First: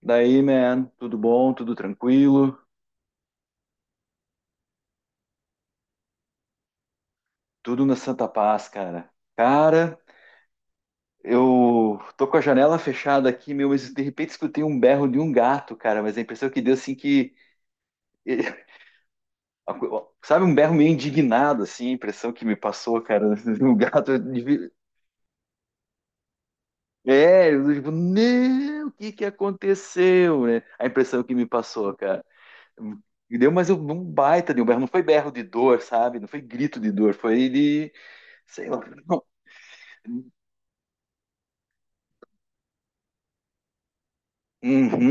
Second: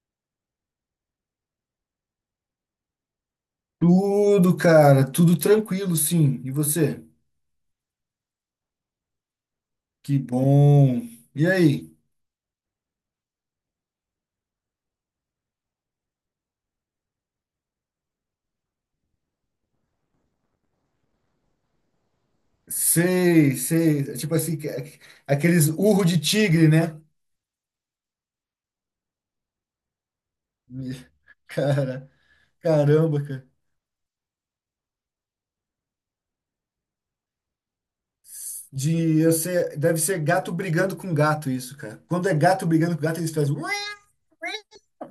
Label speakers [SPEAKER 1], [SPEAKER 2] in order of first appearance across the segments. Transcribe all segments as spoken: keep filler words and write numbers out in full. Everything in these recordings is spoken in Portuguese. [SPEAKER 1] Daí, man, tudo bom, tudo tranquilo,
[SPEAKER 2] Tudo, cara, tudo tranquilo, sim. E você?
[SPEAKER 1] tudo na Santa Paz, cara. Cara,
[SPEAKER 2] Que bom. E aí?
[SPEAKER 1] eu tô com a janela fechada aqui, meu, mas de repente escutei um berro de um gato, cara, mas a impressão que deu, assim, que... Sabe, um berro meio indignado, assim, a impressão que me passou, cara,
[SPEAKER 2] Sei,
[SPEAKER 1] um
[SPEAKER 2] sei. É,
[SPEAKER 1] gato...
[SPEAKER 2] tipo assim, que-
[SPEAKER 1] de-
[SPEAKER 2] é, aqueles urro de tigre, né?
[SPEAKER 1] É, eu, tipo, não, o que que aconteceu, né? A
[SPEAKER 2] Me-
[SPEAKER 1] impressão que me passou,
[SPEAKER 2] Cara,
[SPEAKER 1] cara.
[SPEAKER 2] caramba,
[SPEAKER 1] E
[SPEAKER 2] cara.
[SPEAKER 1] deu, mas eu, um baita de um berro, não foi berro de dor, sabe? Não foi grito de dor, foi de... Sei lá.
[SPEAKER 2] De, eu sei, deve ser gato brigando com gato isso, cara. Quando é gato brigando com gato, eles fazem, "Ué",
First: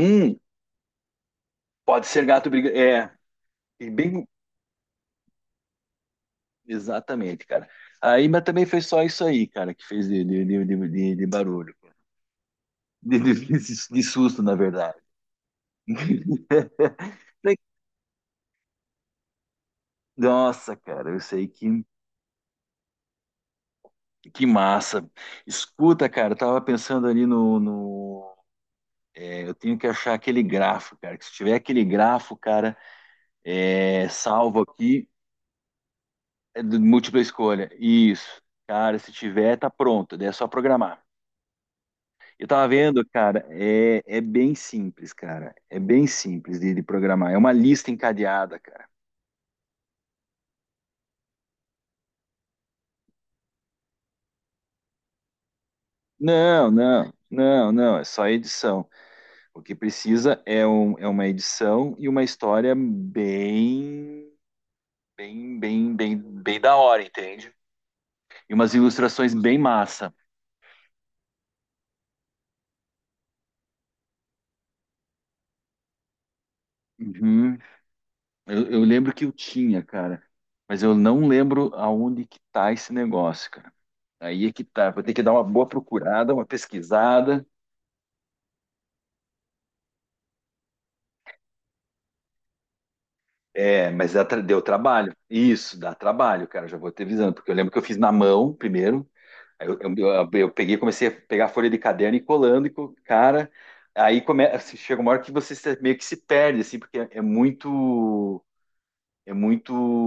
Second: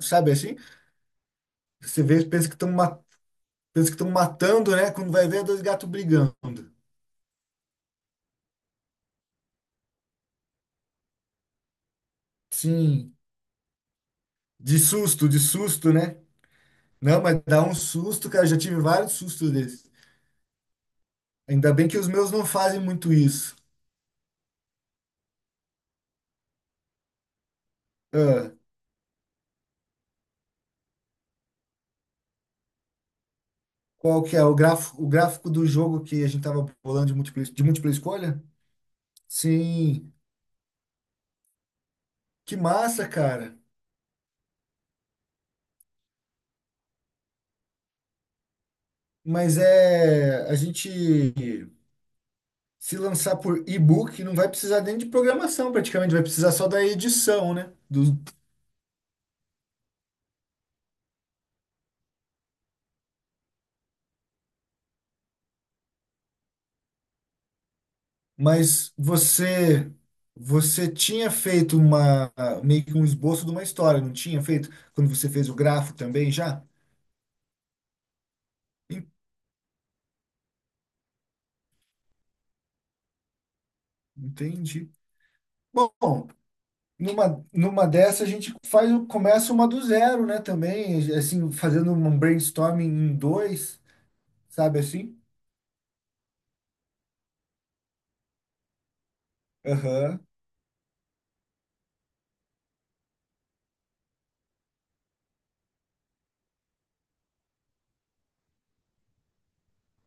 [SPEAKER 2] sabe assim? Você
[SPEAKER 1] pode ser
[SPEAKER 2] vê, pensa
[SPEAKER 1] gato
[SPEAKER 2] que estão
[SPEAKER 1] brigando. É, e
[SPEAKER 2] pensa que estão
[SPEAKER 1] bem,
[SPEAKER 2] matando, né? Quando vai ver, é dois gatos brigando.
[SPEAKER 1] exatamente, cara. Aí, mas também foi só isso aí, cara, que fez de, de, de, de, de- de barulho.
[SPEAKER 2] Sim,
[SPEAKER 1] De, de- de- de susto, na
[SPEAKER 2] de
[SPEAKER 1] verdade.
[SPEAKER 2] susto, de susto, né? Não, mas dá um susto, cara. Eu já tive vários sustos desses.
[SPEAKER 1] Nossa, cara, eu sei
[SPEAKER 2] Ainda
[SPEAKER 1] que,
[SPEAKER 2] bem que os meus não fazem muito isso.
[SPEAKER 1] que massa. Escuta, cara, eu tava pensando ali no, no-
[SPEAKER 2] Ah,
[SPEAKER 1] é, Eu tenho que achar aquele grafo, cara. Que se tiver aquele grafo, cara, é,
[SPEAKER 2] qual que é o
[SPEAKER 1] salvo
[SPEAKER 2] gráfico, o
[SPEAKER 1] aqui,
[SPEAKER 2] gráfico do jogo que a gente
[SPEAKER 1] é
[SPEAKER 2] tava
[SPEAKER 1] de
[SPEAKER 2] bolando de
[SPEAKER 1] múltipla
[SPEAKER 2] múltipla, de
[SPEAKER 1] escolha.
[SPEAKER 2] múltipla escolha?
[SPEAKER 1] Isso. Cara, se tiver, tá
[SPEAKER 2] Sim,
[SPEAKER 1] pronto. Daí é só programar. Eu
[SPEAKER 2] que
[SPEAKER 1] tava vendo,
[SPEAKER 2] massa,
[SPEAKER 1] cara,
[SPEAKER 2] cara.
[SPEAKER 1] é, é bem simples, cara. É bem simples de, de programar. É uma lista encadeada, cara.
[SPEAKER 2] Mas é a gente se lançar por e-book não vai precisar nem de programação, praticamente vai precisar só
[SPEAKER 1] Não,
[SPEAKER 2] da
[SPEAKER 1] não,
[SPEAKER 2] edição,
[SPEAKER 1] não,
[SPEAKER 2] né?
[SPEAKER 1] não. É
[SPEAKER 2] Do-
[SPEAKER 1] só edição. O que precisa é, um, é uma edição e uma história bem, bem, bem, bem, bem da hora, entende? E umas
[SPEAKER 2] mas
[SPEAKER 1] ilustrações bem
[SPEAKER 2] você
[SPEAKER 1] massa.
[SPEAKER 2] você tinha feito uma meio que um esboço de uma história, não tinha feito quando você fez o gráfico também já?
[SPEAKER 1] Uhum. Eu, eu
[SPEAKER 2] En-
[SPEAKER 1] lembro que eu tinha, cara, mas eu não lembro aonde que tá esse negócio, cara. Aí é que tá.
[SPEAKER 2] Entendi.
[SPEAKER 1] Vou ter que dar uma boa
[SPEAKER 2] Bom,
[SPEAKER 1] procurada, uma pesquisada.
[SPEAKER 2] Numa, numa dessa a gente faz, começa uma do zero, né, também, assim, fazendo um brainstorming em dois,
[SPEAKER 1] É, mas dá tra- deu
[SPEAKER 2] sabe
[SPEAKER 1] trabalho.
[SPEAKER 2] assim?
[SPEAKER 1] Isso, dá trabalho, cara. Já vou te avisando, porque eu lembro que eu fiz na mão primeiro. Aí eu, eu,
[SPEAKER 2] Aham.
[SPEAKER 1] eu- eu peguei, comecei a pegar a folha de caderno e colando, e co- cara. Aí come, assim, chega uma hora que você se- meio que se perde, assim, porque é, é muito. É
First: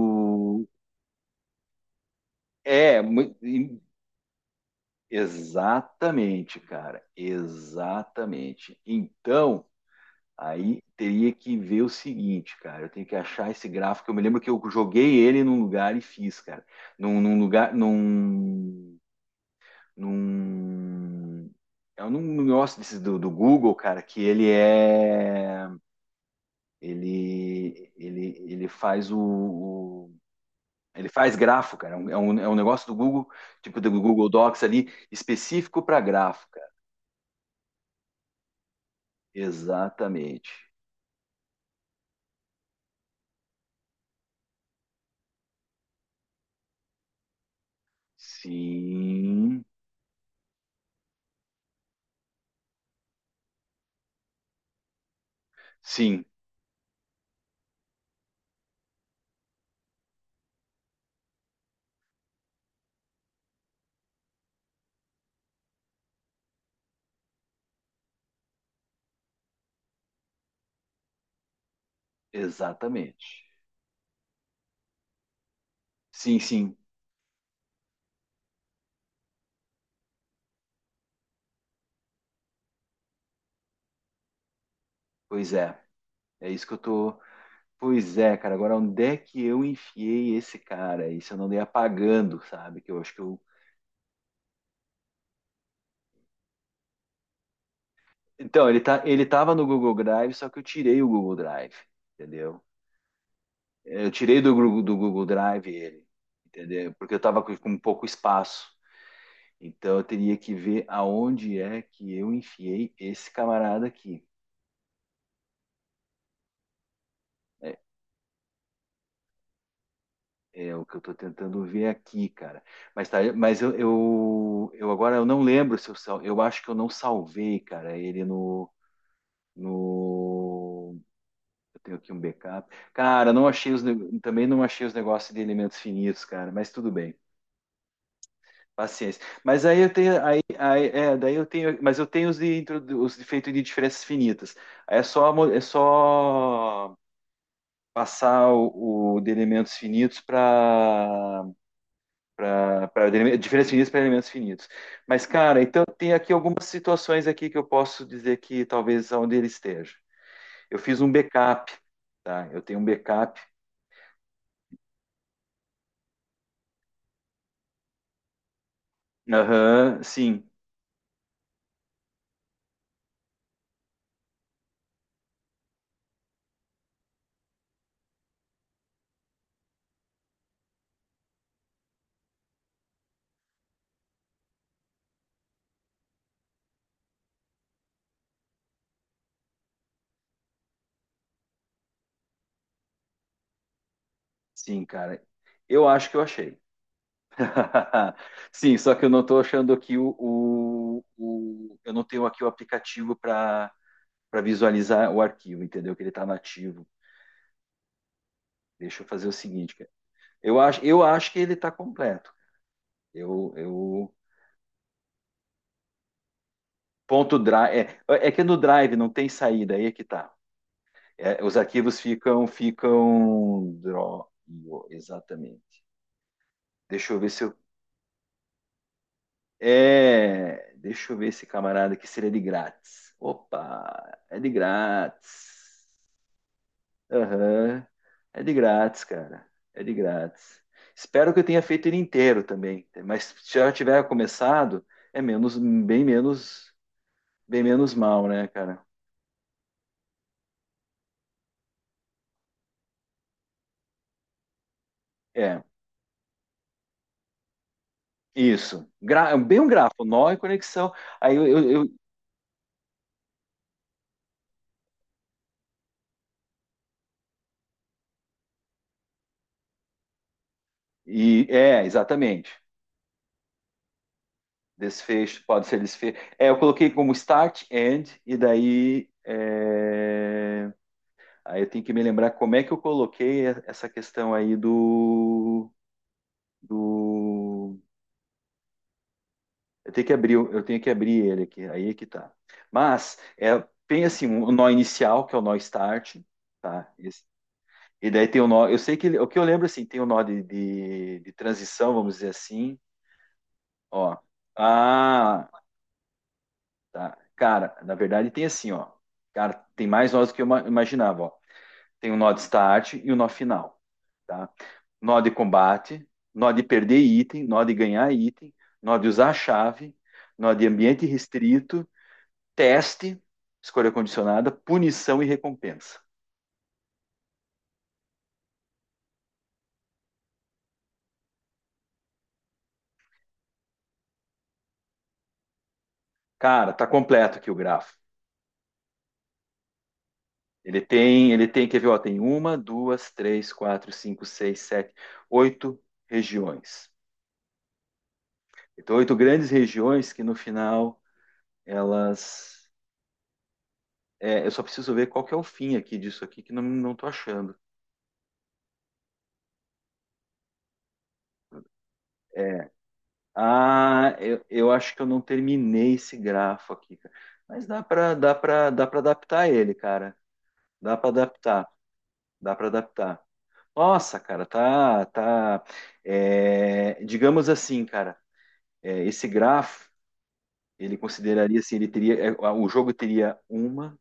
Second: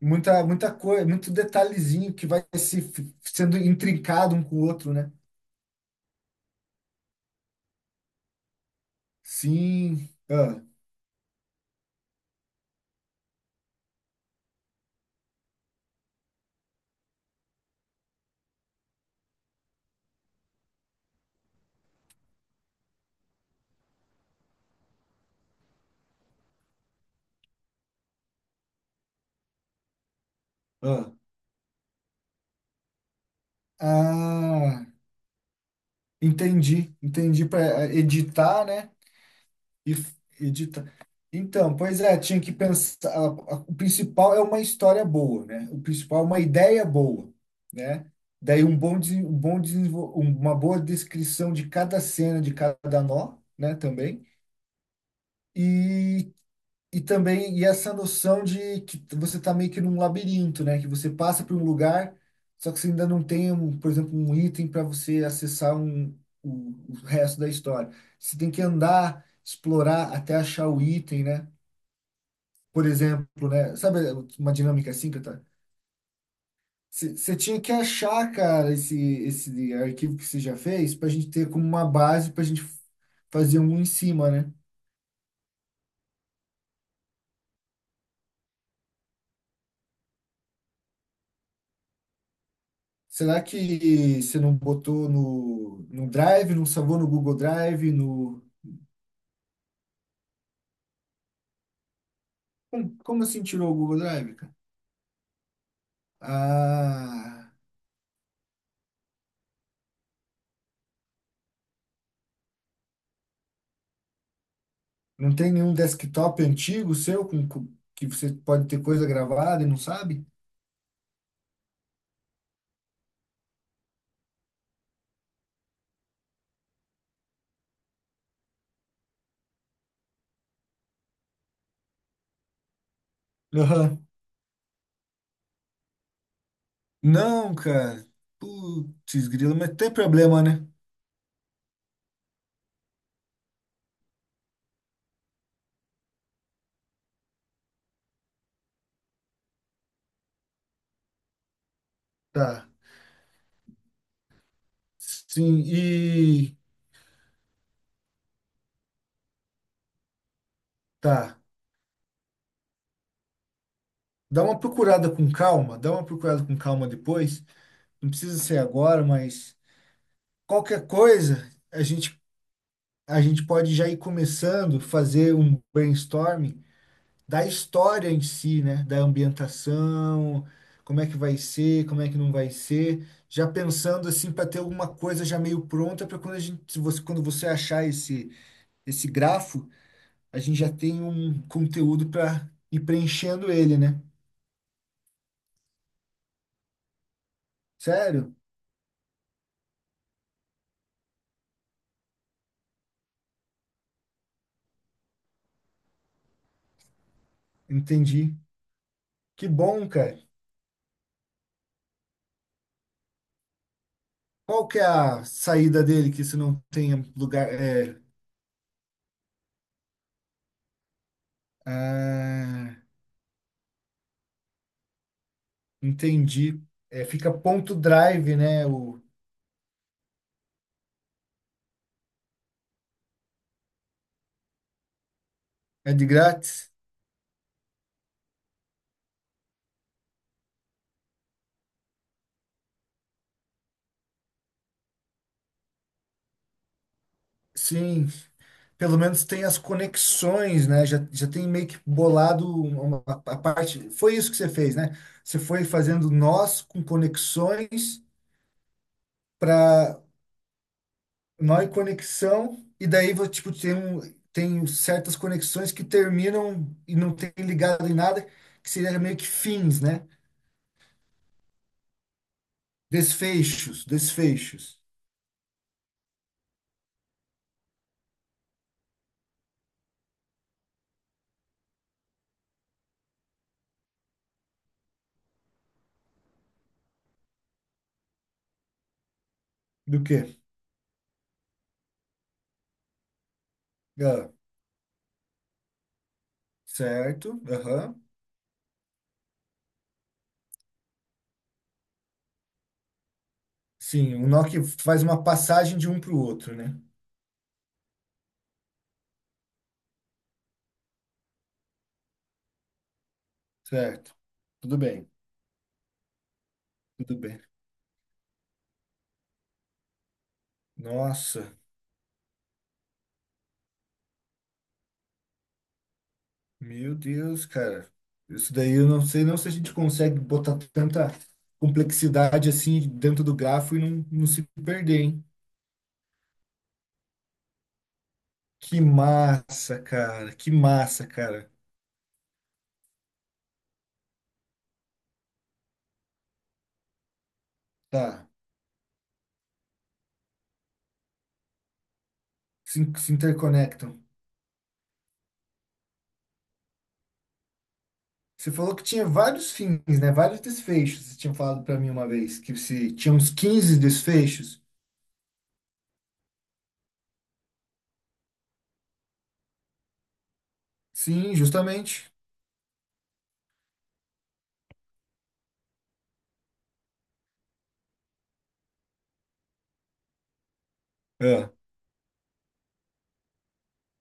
[SPEAKER 2] Muita, muita coisa, muito detalhezinho que vai se
[SPEAKER 1] É,
[SPEAKER 2] f-
[SPEAKER 1] mu-
[SPEAKER 2] sendo
[SPEAKER 1] e-
[SPEAKER 2] intrincado um com o outro, né?
[SPEAKER 1] Exatamente, cara. Exatamente. Então.
[SPEAKER 2] Sim. Ah,
[SPEAKER 1] Aí teria que ver o seguinte, cara. Eu tenho que achar esse gráfico. Eu me lembro que eu joguei ele num lugar e fiz, cara. Num, num lugar. Num. Num. É um negócio desses do, do Google, cara, que ele é. Ele. Ele, ele faz o, o-
[SPEAKER 2] ah.
[SPEAKER 1] Ele faz grafo, cara. É um, é um é um negócio do Google, tipo do Google Docs
[SPEAKER 2] Ah,
[SPEAKER 1] ali, específico para grafo, cara.
[SPEAKER 2] entendi, entendi, para editar, né? E f-
[SPEAKER 1] Exatamente.
[SPEAKER 2] edita. Então, pois é, tinha que pensar. a- a- O principal é uma história boa, né? O principal é uma ideia boa, né? Daí um bom, desen- um bom
[SPEAKER 1] Sim.
[SPEAKER 2] desenvol- uma boa descrição de cada cena, de cada nó, né? Também.
[SPEAKER 1] Sim,
[SPEAKER 2] E e também, e essa noção de que você está meio que num labirinto, né? Que você passa por um lugar, só que você ainda não tem, um, por exemplo, um item para você acessar um, o, o resto da história. Você tem que andar, explorar até achar o item, né? Por
[SPEAKER 1] exatamente.
[SPEAKER 2] exemplo, né? Sabe uma dinâmica assim que eu tá?
[SPEAKER 1] Sim, sim,
[SPEAKER 2] Você tinha que achar, cara, esse, esse arquivo que você já fez para a gente ter como uma base para a gente fazer um em cima, né?
[SPEAKER 1] pois é. É isso que eu tô. Pois é, cara. Agora, onde é que eu enfiei esse cara? Isso eu não dei apagando, sabe? Que eu acho que eu.
[SPEAKER 2] Será que você não botou no, no Drive, não salvou no Google Drive, no...
[SPEAKER 1] Então, ele tá, ele tava no Google Drive, só que eu tirei o Google Drive, entendeu?
[SPEAKER 2] Como, como assim tirou o Google
[SPEAKER 1] Eu
[SPEAKER 2] Drive,
[SPEAKER 1] tirei do,
[SPEAKER 2] cara?
[SPEAKER 1] Gru- do Google Drive ele, entendeu? Porque eu tava
[SPEAKER 2] Ah,
[SPEAKER 1] com, com pouco espaço. Então, eu teria que ver aonde é que eu enfiei esse camarada aqui.
[SPEAKER 2] não tem nenhum desktop antigo seu com, com-
[SPEAKER 1] É,
[SPEAKER 2] que você pode ter coisa gravada e não sabe?
[SPEAKER 1] É o que eu estou tentando ver aqui, cara. Mas tá, mas eu, eu, eu agora eu não lembro se eu sal, eu acho que eu não salvei, cara, ele no, no Eu tenho aqui um backup. Cara, não achei os
[SPEAKER 2] Aham.
[SPEAKER 1] ne- também não achei os negócios de elementos finitos, cara, mas tudo bem.
[SPEAKER 2] Não, cara.
[SPEAKER 1] Paciência.
[SPEAKER 2] Putz, grilo,
[SPEAKER 1] Mas
[SPEAKER 2] mas
[SPEAKER 1] aí eu
[SPEAKER 2] tem
[SPEAKER 1] tenho aí,
[SPEAKER 2] problema, né?
[SPEAKER 1] aí é, daí eu tenho, mas eu tenho os de, intro- os de feito de diferenças finitas. Aí é só mo- é só passar o, o de elementos finitos para
[SPEAKER 2] Tá.
[SPEAKER 1] para diferenças finitas para elementos finitos. Mas,
[SPEAKER 2] Sim,
[SPEAKER 1] cara, então tem aqui
[SPEAKER 2] e
[SPEAKER 1] algumas situações aqui que eu posso dizer que talvez onde ele esteja. Eu fiz um
[SPEAKER 2] tá.
[SPEAKER 1] backup, tá? Eu tenho um backup.
[SPEAKER 2] Dá uma procurada com calma, dá uma procurada com calma depois. Não precisa ser agora, mas
[SPEAKER 1] Aham, sim,
[SPEAKER 2] qualquer coisa a gente a gente pode já ir começando, fazer um brainstorming da história em si, né? Da ambientação, como é que vai ser, como é que não vai ser, já pensando assim para ter alguma coisa já meio pronta para quando a gente, se você, quando você achar esse esse grafo, a gente já tem um conteúdo para ir preenchendo ele, né?
[SPEAKER 1] sim, cara. Eu acho que eu achei.
[SPEAKER 2] Sério?
[SPEAKER 1] Sim, só que eu não estou achando aqui o, o- o- eu não tenho aqui o aplicativo para para visualizar o arquivo, entendeu? Que ele está nativo.
[SPEAKER 2] Entendi.
[SPEAKER 1] Deixa eu fazer o
[SPEAKER 2] Que
[SPEAKER 1] seguinte,
[SPEAKER 2] bom,
[SPEAKER 1] cara.
[SPEAKER 2] cara.
[SPEAKER 1] Eu acho, eu acho que ele está completo. Eu, eu,
[SPEAKER 2] Qual que é a saída dele que se não tem
[SPEAKER 1] ponto
[SPEAKER 2] lugar?
[SPEAKER 1] drive.
[SPEAKER 2] É...
[SPEAKER 1] É, é que no drive não tem saída, aí é que tá. É, os arquivos ficam,
[SPEAKER 2] Ah.
[SPEAKER 1] ficam. dro- Exatamente.
[SPEAKER 2] Entendi. É,
[SPEAKER 1] Deixa eu ver
[SPEAKER 2] fica
[SPEAKER 1] se eu.
[SPEAKER 2] ponto drive, né? O,
[SPEAKER 1] É, deixa eu ver esse camarada aqui seria de grátis. Opa, é de grátis.
[SPEAKER 2] é de grátis?
[SPEAKER 1] Aham, é de grátis, cara. É de grátis. Espero que eu tenha feito ele inteiro também, mas se já tiver começado, é menos, bem menos, bem menos
[SPEAKER 2] Sim.
[SPEAKER 1] mal, né, cara?
[SPEAKER 2] Pelo menos tem as conexões, né? Já, já tem meio que bolado uma, a parte. Foi isso que você fez, né? Você
[SPEAKER 1] É.
[SPEAKER 2] foi fazendo nós com conexões
[SPEAKER 1] Isso. Gra- é bem um
[SPEAKER 2] para
[SPEAKER 1] grafo, nó e conexão. Aí eu,
[SPEAKER 2] nó e
[SPEAKER 1] eu- eu-
[SPEAKER 2] conexão, e daí vo- tipo, tem, um- tem certas conexões que terminam e não tem ligado em nada, que seria meio que fins, né?
[SPEAKER 1] e é, exatamente.
[SPEAKER 2] Desfechos, desfechos.
[SPEAKER 1] Desfecho, pode ser desfecho. É, eu coloquei como start, end, e daí. é, aí eu tenho que me lembrar como é que eu coloquei e- essa questão aí do, do... Eu
[SPEAKER 2] Do
[SPEAKER 1] tenho que
[SPEAKER 2] quê?
[SPEAKER 1] abrir, o- eu tenho que abrir ele aqui, aí é que tá. Mas é, tem assim,
[SPEAKER 2] Ah.
[SPEAKER 1] o nó inicial, que é o nó start, tá?
[SPEAKER 2] Certo. Aham.
[SPEAKER 1] E daí tem o nó. Eu sei que ele- o que eu lembro assim, tem o nó de, de, de transição, vamos dizer assim.
[SPEAKER 2] Sim,
[SPEAKER 1] Ó.
[SPEAKER 2] o nó que faz uma
[SPEAKER 1] Ah,
[SPEAKER 2] passagem de um para o outro, né?
[SPEAKER 1] tá. Cara, na verdade tem assim, ó. Cara, tem mais nós do que eu ima- imaginava, ó. Tem o nó de start e o nó final,
[SPEAKER 2] Certo.
[SPEAKER 1] tá?
[SPEAKER 2] Tudo bem,
[SPEAKER 1] Nó de combate, nó de perder
[SPEAKER 2] tudo bem.
[SPEAKER 1] item, nó de ganhar item, nó de usar a chave, nó de ambiente
[SPEAKER 2] Nossa,
[SPEAKER 1] restrito, teste, escolha condicionada, punição e recompensa.
[SPEAKER 2] meu Deus, cara. Isso daí eu não sei não se a gente consegue botar tanta complexidade assim dentro do grafo e não, não se perder, hein?
[SPEAKER 1] Cara, tá completo aqui o grafo.
[SPEAKER 2] Que massa, cara. Que
[SPEAKER 1] Ele
[SPEAKER 2] massa,
[SPEAKER 1] tem, ele
[SPEAKER 2] cara.
[SPEAKER 1] tem, quer ver, ó, tem uma, duas, três, quatro, cinco, seis, sete, oito regiões.
[SPEAKER 2] Tá.
[SPEAKER 1] Então, oito grandes regiões que no final elas.
[SPEAKER 2] Se, se interconectam.
[SPEAKER 1] É, eu só preciso ver qual que é o fim aqui disso aqui, que não, não tô achando.
[SPEAKER 2] Você falou que tinha vários fins, né? Vários desfechos. Você tinha falado para mim uma vez que
[SPEAKER 1] é
[SPEAKER 2] se tinha uns quinze
[SPEAKER 1] Ah, eu,
[SPEAKER 2] desfechos.
[SPEAKER 1] eu acho que eu não terminei esse grafo aqui, cara. Mas dá para dá para dá para adaptar ele, cara. Dá para
[SPEAKER 2] Sim,
[SPEAKER 1] adaptar,
[SPEAKER 2] justamente.
[SPEAKER 1] dá para adaptar. Nossa, cara, tá tá é, digamos assim, cara, é, esse grafo ele
[SPEAKER 2] É.
[SPEAKER 1] consideraria assim, ele teria, é, o jogo teria uma,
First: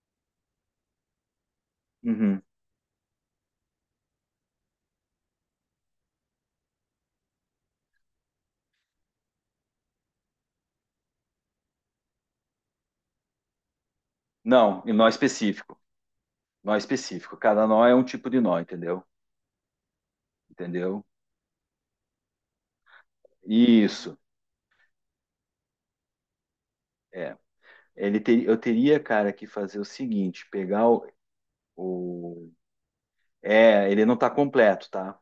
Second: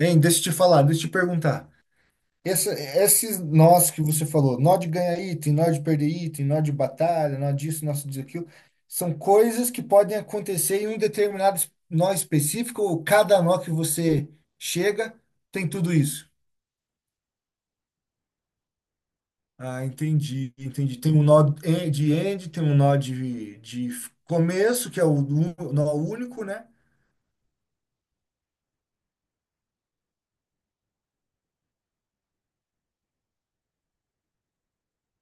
[SPEAKER 2] Hein, deixa eu te falar, deixa eu te perguntar.
[SPEAKER 1] uhum.
[SPEAKER 2] Essa, esses nós que você falou, nó de ganhar item, nó de perder item, nó de batalha, nó disso, nó disso, aquilo, são coisas que podem acontecer em um determinado es- nó específico, ou cada nó que você
[SPEAKER 1] Não, e nó
[SPEAKER 2] chega tem
[SPEAKER 1] específico,
[SPEAKER 2] tudo isso.
[SPEAKER 1] nó específico. Cada nó é um tipo de nó, entendeu?
[SPEAKER 2] Ah, entendi, entendi.
[SPEAKER 1] Entendeu?
[SPEAKER 2] Tem um nó en- de end, tem um nó de, de f-
[SPEAKER 1] Isso,
[SPEAKER 2] começo, que é o un- nó único, né?
[SPEAKER 1] é. Ele ter, eu teria, cara, que fazer o seguinte, pegar o, o- é, ele não tá completo, tá?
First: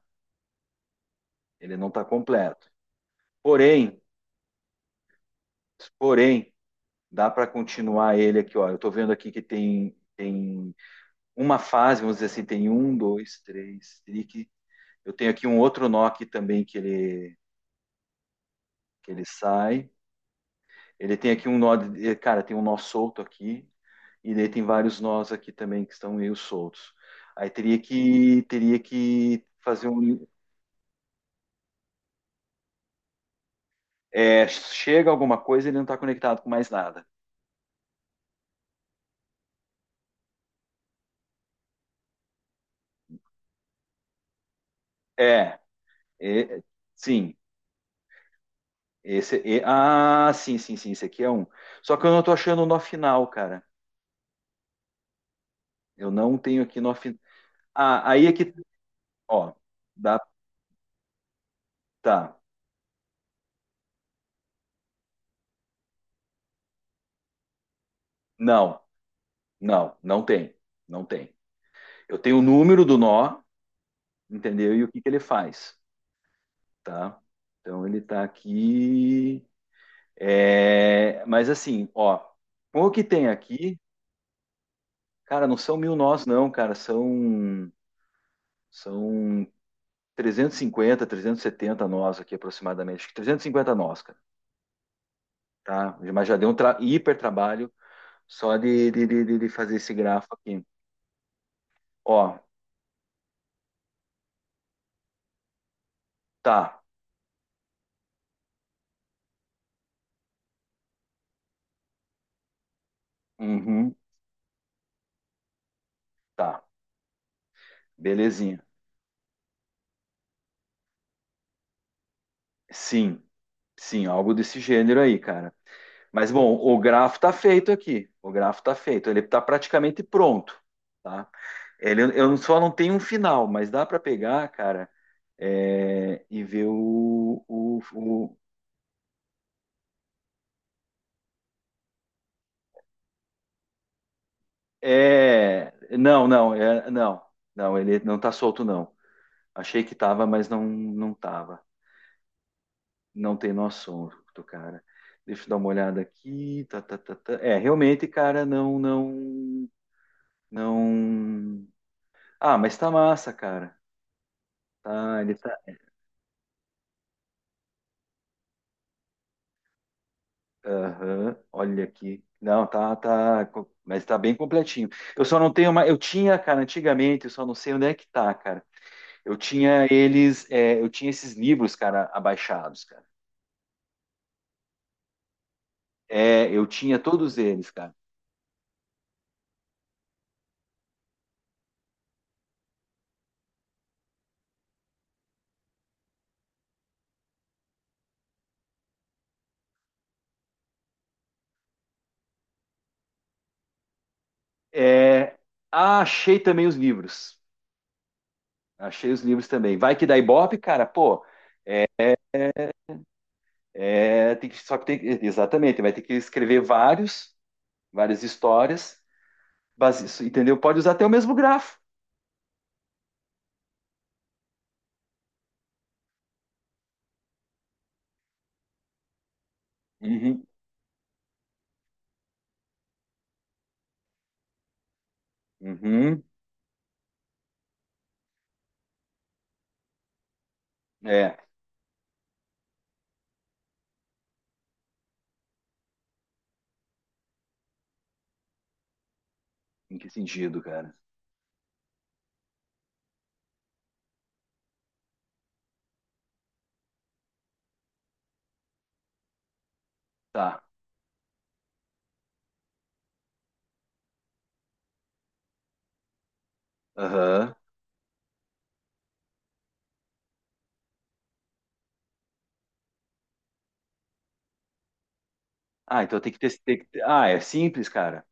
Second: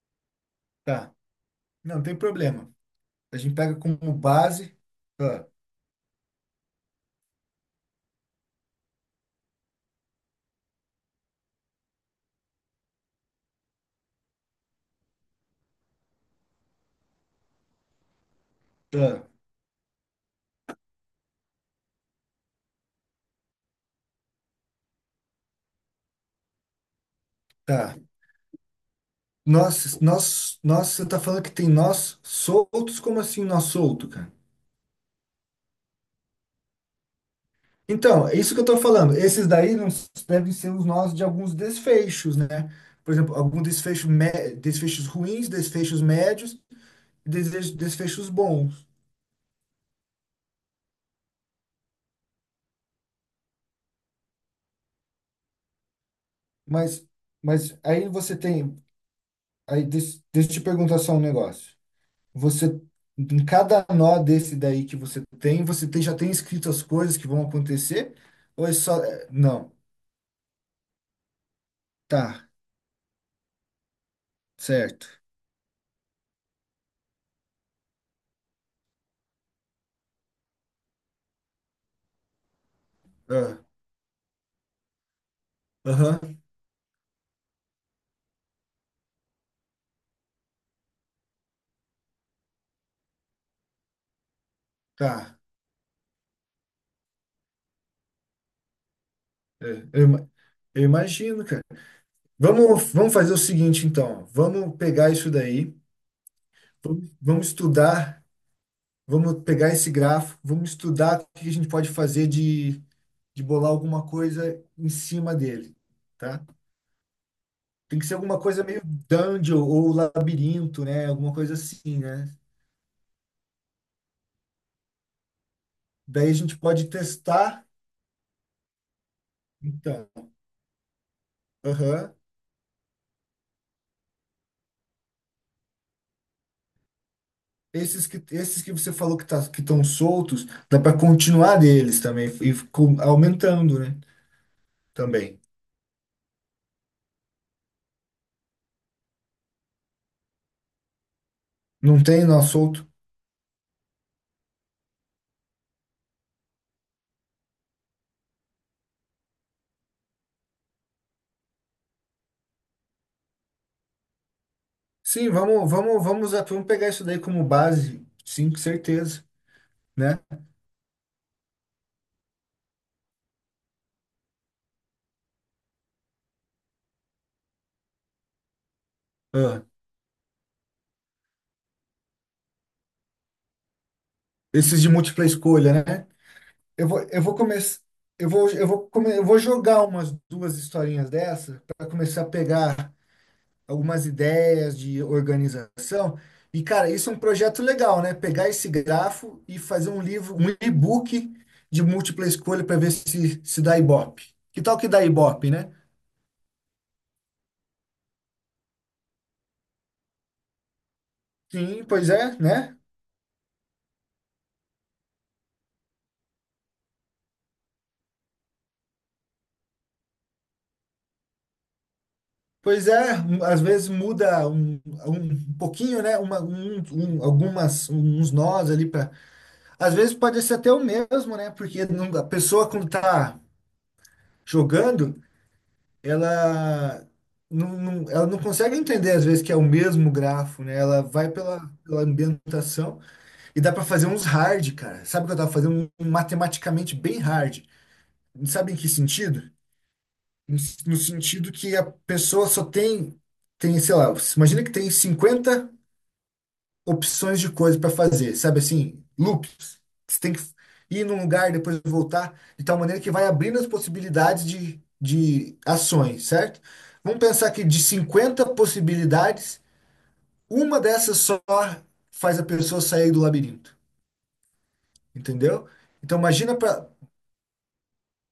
[SPEAKER 2] Tá,
[SPEAKER 1] Ele não
[SPEAKER 2] não
[SPEAKER 1] tá
[SPEAKER 2] tem
[SPEAKER 1] completo.
[SPEAKER 2] problema. A gente pega
[SPEAKER 1] Porém,
[SPEAKER 2] como base. Ah,
[SPEAKER 1] porém, dá para continuar ele aqui, ó. Eu tô vendo aqui que tem tem uma fase, vamos dizer assim, tem um, dois, três, trique. Eu tenho aqui um outro nó aqui também que ele
[SPEAKER 2] ah.
[SPEAKER 1] ele sai. Ele tem aqui um nó, de- eh, cara, tem um nó solto aqui, e daí tem vários nós aqui também que estão meio soltos. Aí teria
[SPEAKER 2] Tá.
[SPEAKER 1] que teria que fazer
[SPEAKER 2] Nós,
[SPEAKER 1] um.
[SPEAKER 2] nós, nós, você tá falando que tem nós soltos? Como assim nós solto, cara?
[SPEAKER 1] É, chega alguma coisa, e ele não está conectado com mais nada.
[SPEAKER 2] Então, é isso que eu tô falando. Esses daí não s- devem ser os nós de alguns desfechos, né? Por exemplo, algum desfecho, mé- desfechos ruins,
[SPEAKER 1] É,
[SPEAKER 2] desfechos médios,
[SPEAKER 1] é, sim.
[SPEAKER 2] desfechos, desfechos bons.
[SPEAKER 1] Esse é, ah, sim, sim, sim, esse aqui é um. Só que eu não estou achando o nó final, cara. Eu não tenho aqui nó
[SPEAKER 2] Mas,
[SPEAKER 1] final.
[SPEAKER 2] mas aí
[SPEAKER 1] Ah, aí é
[SPEAKER 2] você
[SPEAKER 1] que,
[SPEAKER 2] tem,
[SPEAKER 1] ó,
[SPEAKER 2] aí
[SPEAKER 1] dá,
[SPEAKER 2] des- deixa eu te perguntar só um negócio.
[SPEAKER 1] tá.
[SPEAKER 2] Você, em cada nó desse daí que você tem, você tem, já tem escrito as coisas que vão acontecer? Ou é
[SPEAKER 1] Não,
[SPEAKER 2] só, é, não,
[SPEAKER 1] não, não tem. Não tem. Eu tenho o
[SPEAKER 2] tá.
[SPEAKER 1] número do nó, entendeu? E o que que
[SPEAKER 2] Certo.
[SPEAKER 1] ele faz, tá? Então ele tá aqui, é, mas assim, ó, com o que tem
[SPEAKER 2] Ah,
[SPEAKER 1] aqui, cara, não são mil nós
[SPEAKER 2] aham.
[SPEAKER 1] não, cara, são são trezentos trezentos e cinquenta, trezentos e setenta nós aqui aproximadamente. Acho que trezentos e cinquenta nós, cara,
[SPEAKER 2] Tá.
[SPEAKER 1] tá? Mas já deu um tra- hiper trabalho só de, de, de, de- de
[SPEAKER 2] É,
[SPEAKER 1] fazer esse
[SPEAKER 2] eu,
[SPEAKER 1] grafo
[SPEAKER 2] ima-
[SPEAKER 1] aqui.
[SPEAKER 2] eu imagino, cara.
[SPEAKER 1] Ó,
[SPEAKER 2] Vamos, vamos fazer o seguinte, então. Vamos pegar isso daí,
[SPEAKER 1] tá,
[SPEAKER 2] vamos, vamos estudar, vamos pegar esse grafo, vamos estudar o que a gente pode fazer de, de bolar
[SPEAKER 1] uhum,
[SPEAKER 2] alguma coisa em cima dele, tá?
[SPEAKER 1] tá,
[SPEAKER 2] Tem que ser alguma
[SPEAKER 1] belezinha.
[SPEAKER 2] coisa meio dungeon ou labirinto, né? Alguma coisa assim, né?
[SPEAKER 1] Sim, sim, algo desse gênero aí, cara.
[SPEAKER 2] Daí
[SPEAKER 1] Mas
[SPEAKER 2] a
[SPEAKER 1] bom,
[SPEAKER 2] gente
[SPEAKER 1] o
[SPEAKER 2] pode
[SPEAKER 1] grafo está
[SPEAKER 2] testar.
[SPEAKER 1] feito aqui. O grafo está feito. Ele está praticamente
[SPEAKER 2] Então,
[SPEAKER 1] pronto, tá? Ele,
[SPEAKER 2] aham.
[SPEAKER 1] eu só não tenho um final, mas dá para pegar, cara, é, e ver o, o,
[SPEAKER 2] Esses que,
[SPEAKER 1] o-
[SPEAKER 2] esses que você falou que tá, que estão soltos, dá para continuar deles também e com- aumentando, né? Também.
[SPEAKER 1] é, não, não, é, não, não. Ele não tá solto não. Achei que tava, mas não, não tava.
[SPEAKER 2] Não tem nó solto?
[SPEAKER 1] Não tem noção do cara. Deixa eu dar uma olhada aqui. Tá, tá, tá, tá. É, realmente, cara, não, não, não. Ah, mas tá massa, cara. Tá,
[SPEAKER 2] Sim,
[SPEAKER 1] ele
[SPEAKER 2] vamos, vamos, vamos, a- vamos pegar isso daí como base, sim, com certeza, né?
[SPEAKER 1] Aham, olha aqui. Não, tá, tá, co- mas tá bem completinho. Eu só não tenho uma, eu tinha, cara, antigamente, eu só não sei onde é que tá, cara. Eu
[SPEAKER 2] Ah,
[SPEAKER 1] tinha eles, é, eu tinha esses livros, cara, abaixados, cara.
[SPEAKER 2] esses de múltipla escolha, né?
[SPEAKER 1] É, eu
[SPEAKER 2] Eu
[SPEAKER 1] tinha
[SPEAKER 2] vou, eu vou
[SPEAKER 1] todos eles,
[SPEAKER 2] começar,
[SPEAKER 1] cara.
[SPEAKER 2] eu vou, eu vou, come, eu vou jogar umas duas historinhas dessa para começar a pegar algumas ideias de organização. E, cara, isso é um projeto legal, né? Pegar esse grafo e fazer um livro, um e-book de múltipla escolha para ver se, se dá Ibope. Que tal que dá
[SPEAKER 1] É,
[SPEAKER 2] Ibope, né?
[SPEAKER 1] ah, achei também os livros. Achei os livros também. Vai que dá Ibope, cara, pô.
[SPEAKER 2] Sim, pois é, né?
[SPEAKER 1] É, tem que, só que tem, exatamente, vai ter que escrever vários, várias histórias, base, entendeu? Pode usar até o mesmo grafo.
[SPEAKER 2] Pois é, um- às vezes muda um, um pouquinho, né? Uma, um, um- algumas, uns nós ali para. Às vezes pode
[SPEAKER 1] Uhum,
[SPEAKER 2] ser até o mesmo, né? Porque não- a pessoa quando tá jogando.
[SPEAKER 1] uhum.
[SPEAKER 2] ela não, não- ela não consegue entender às vezes que é o mesmo grafo, né? Ela vai
[SPEAKER 1] É.
[SPEAKER 2] pela, pela ambientação e dá para fazer uns hard, cara. Sabe o que eu tava fazendo? Um matematicamente bem hard. Sabe em que sentido?
[SPEAKER 1] Em que
[SPEAKER 2] No,
[SPEAKER 1] sentido,
[SPEAKER 2] no
[SPEAKER 1] cara?
[SPEAKER 2] sentido que a pessoa só tem, tem, sei lá, imagina que tem cinquenta opções de coisa para fazer, sabe assim, loops. Você tem que
[SPEAKER 1] Tá.
[SPEAKER 2] ir num lugar, depois voltar, de tal maneira que vai abrindo as possibilidades de, de ações, certo? Vamos pensar
[SPEAKER 1] Aham.
[SPEAKER 2] que de cinquenta possibilidades, uma dessas só faz a pessoa sair do labirinto, entendeu?
[SPEAKER 1] Ah,
[SPEAKER 2] Então
[SPEAKER 1] então tem que ter,
[SPEAKER 2] imagina
[SPEAKER 1] tem que
[SPEAKER 2] para
[SPEAKER 1] ter- ah, é simples, cara.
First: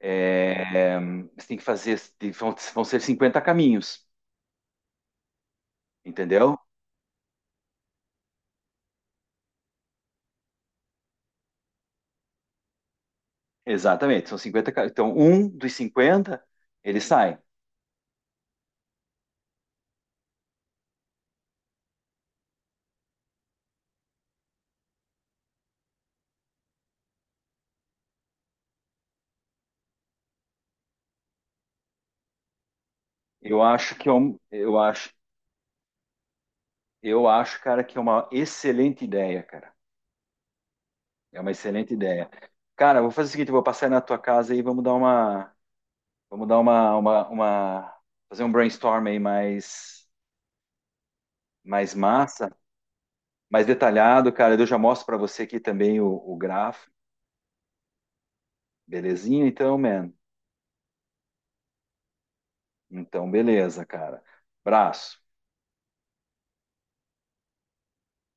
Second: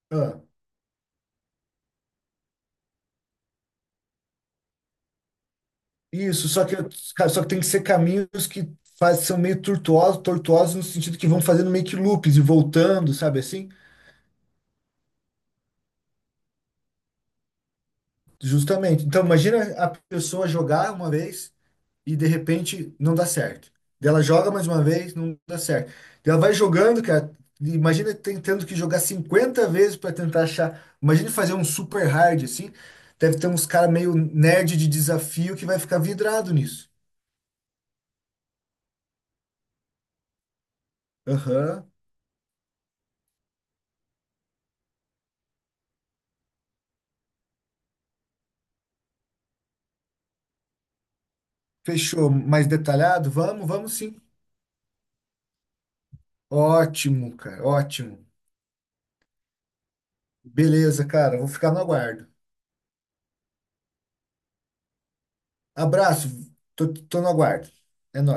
[SPEAKER 1] É, é, você tem que fazer. tem- Vão, vão ser cinquenta caminhos,
[SPEAKER 2] isso,
[SPEAKER 1] entendeu?
[SPEAKER 2] só que só que tem que ser caminhos que faz, são meio tortuosos, tortuosos no sentido que vão fazendo meio que loops e voltando, sabe assim?
[SPEAKER 1] Exatamente. São cinquenta. ca- Então, um dos cinquenta, ele sai.
[SPEAKER 2] Justamente. Então, imagina a pessoa jogar uma vez e de repente não dá certo. Daí ela joga mais uma vez, não dá certo. Daí ela vai jogando, cara. Imagina tentando que jogar cinquenta vezes para tentar achar. Imagina fazer um super hard assim. Deve ter
[SPEAKER 1] Eu
[SPEAKER 2] uns cara
[SPEAKER 1] acho que é
[SPEAKER 2] meio
[SPEAKER 1] um,
[SPEAKER 2] nerd
[SPEAKER 1] eu
[SPEAKER 2] de
[SPEAKER 1] acho,
[SPEAKER 2] desafio que vai ficar vidrado nisso.
[SPEAKER 1] eu acho, cara, que é uma excelente ideia, cara. É uma
[SPEAKER 2] Aham.
[SPEAKER 1] excelente ideia. Cara, eu vou fazer o seguinte, eu vou passar aí na tua casa e vamos dar uma, vamos dar uma, uma, uma- fazer um brainstorm aí mais, mais
[SPEAKER 2] Fechou.
[SPEAKER 1] massa.
[SPEAKER 2] Mais detalhado?
[SPEAKER 1] Mais
[SPEAKER 2] Vamos, vamos sim.
[SPEAKER 1] detalhado, cara. Eu já mostro para você aqui também o, o gráfico,
[SPEAKER 2] Ótimo, cara. Ótimo.
[SPEAKER 1] belezinha? Então, man.
[SPEAKER 2] Beleza, cara. Vou ficar no aguardo.
[SPEAKER 1] Então, beleza, cara. Abraço.
[SPEAKER 2] Abraço. Tô, tô no aguardo. É nóis.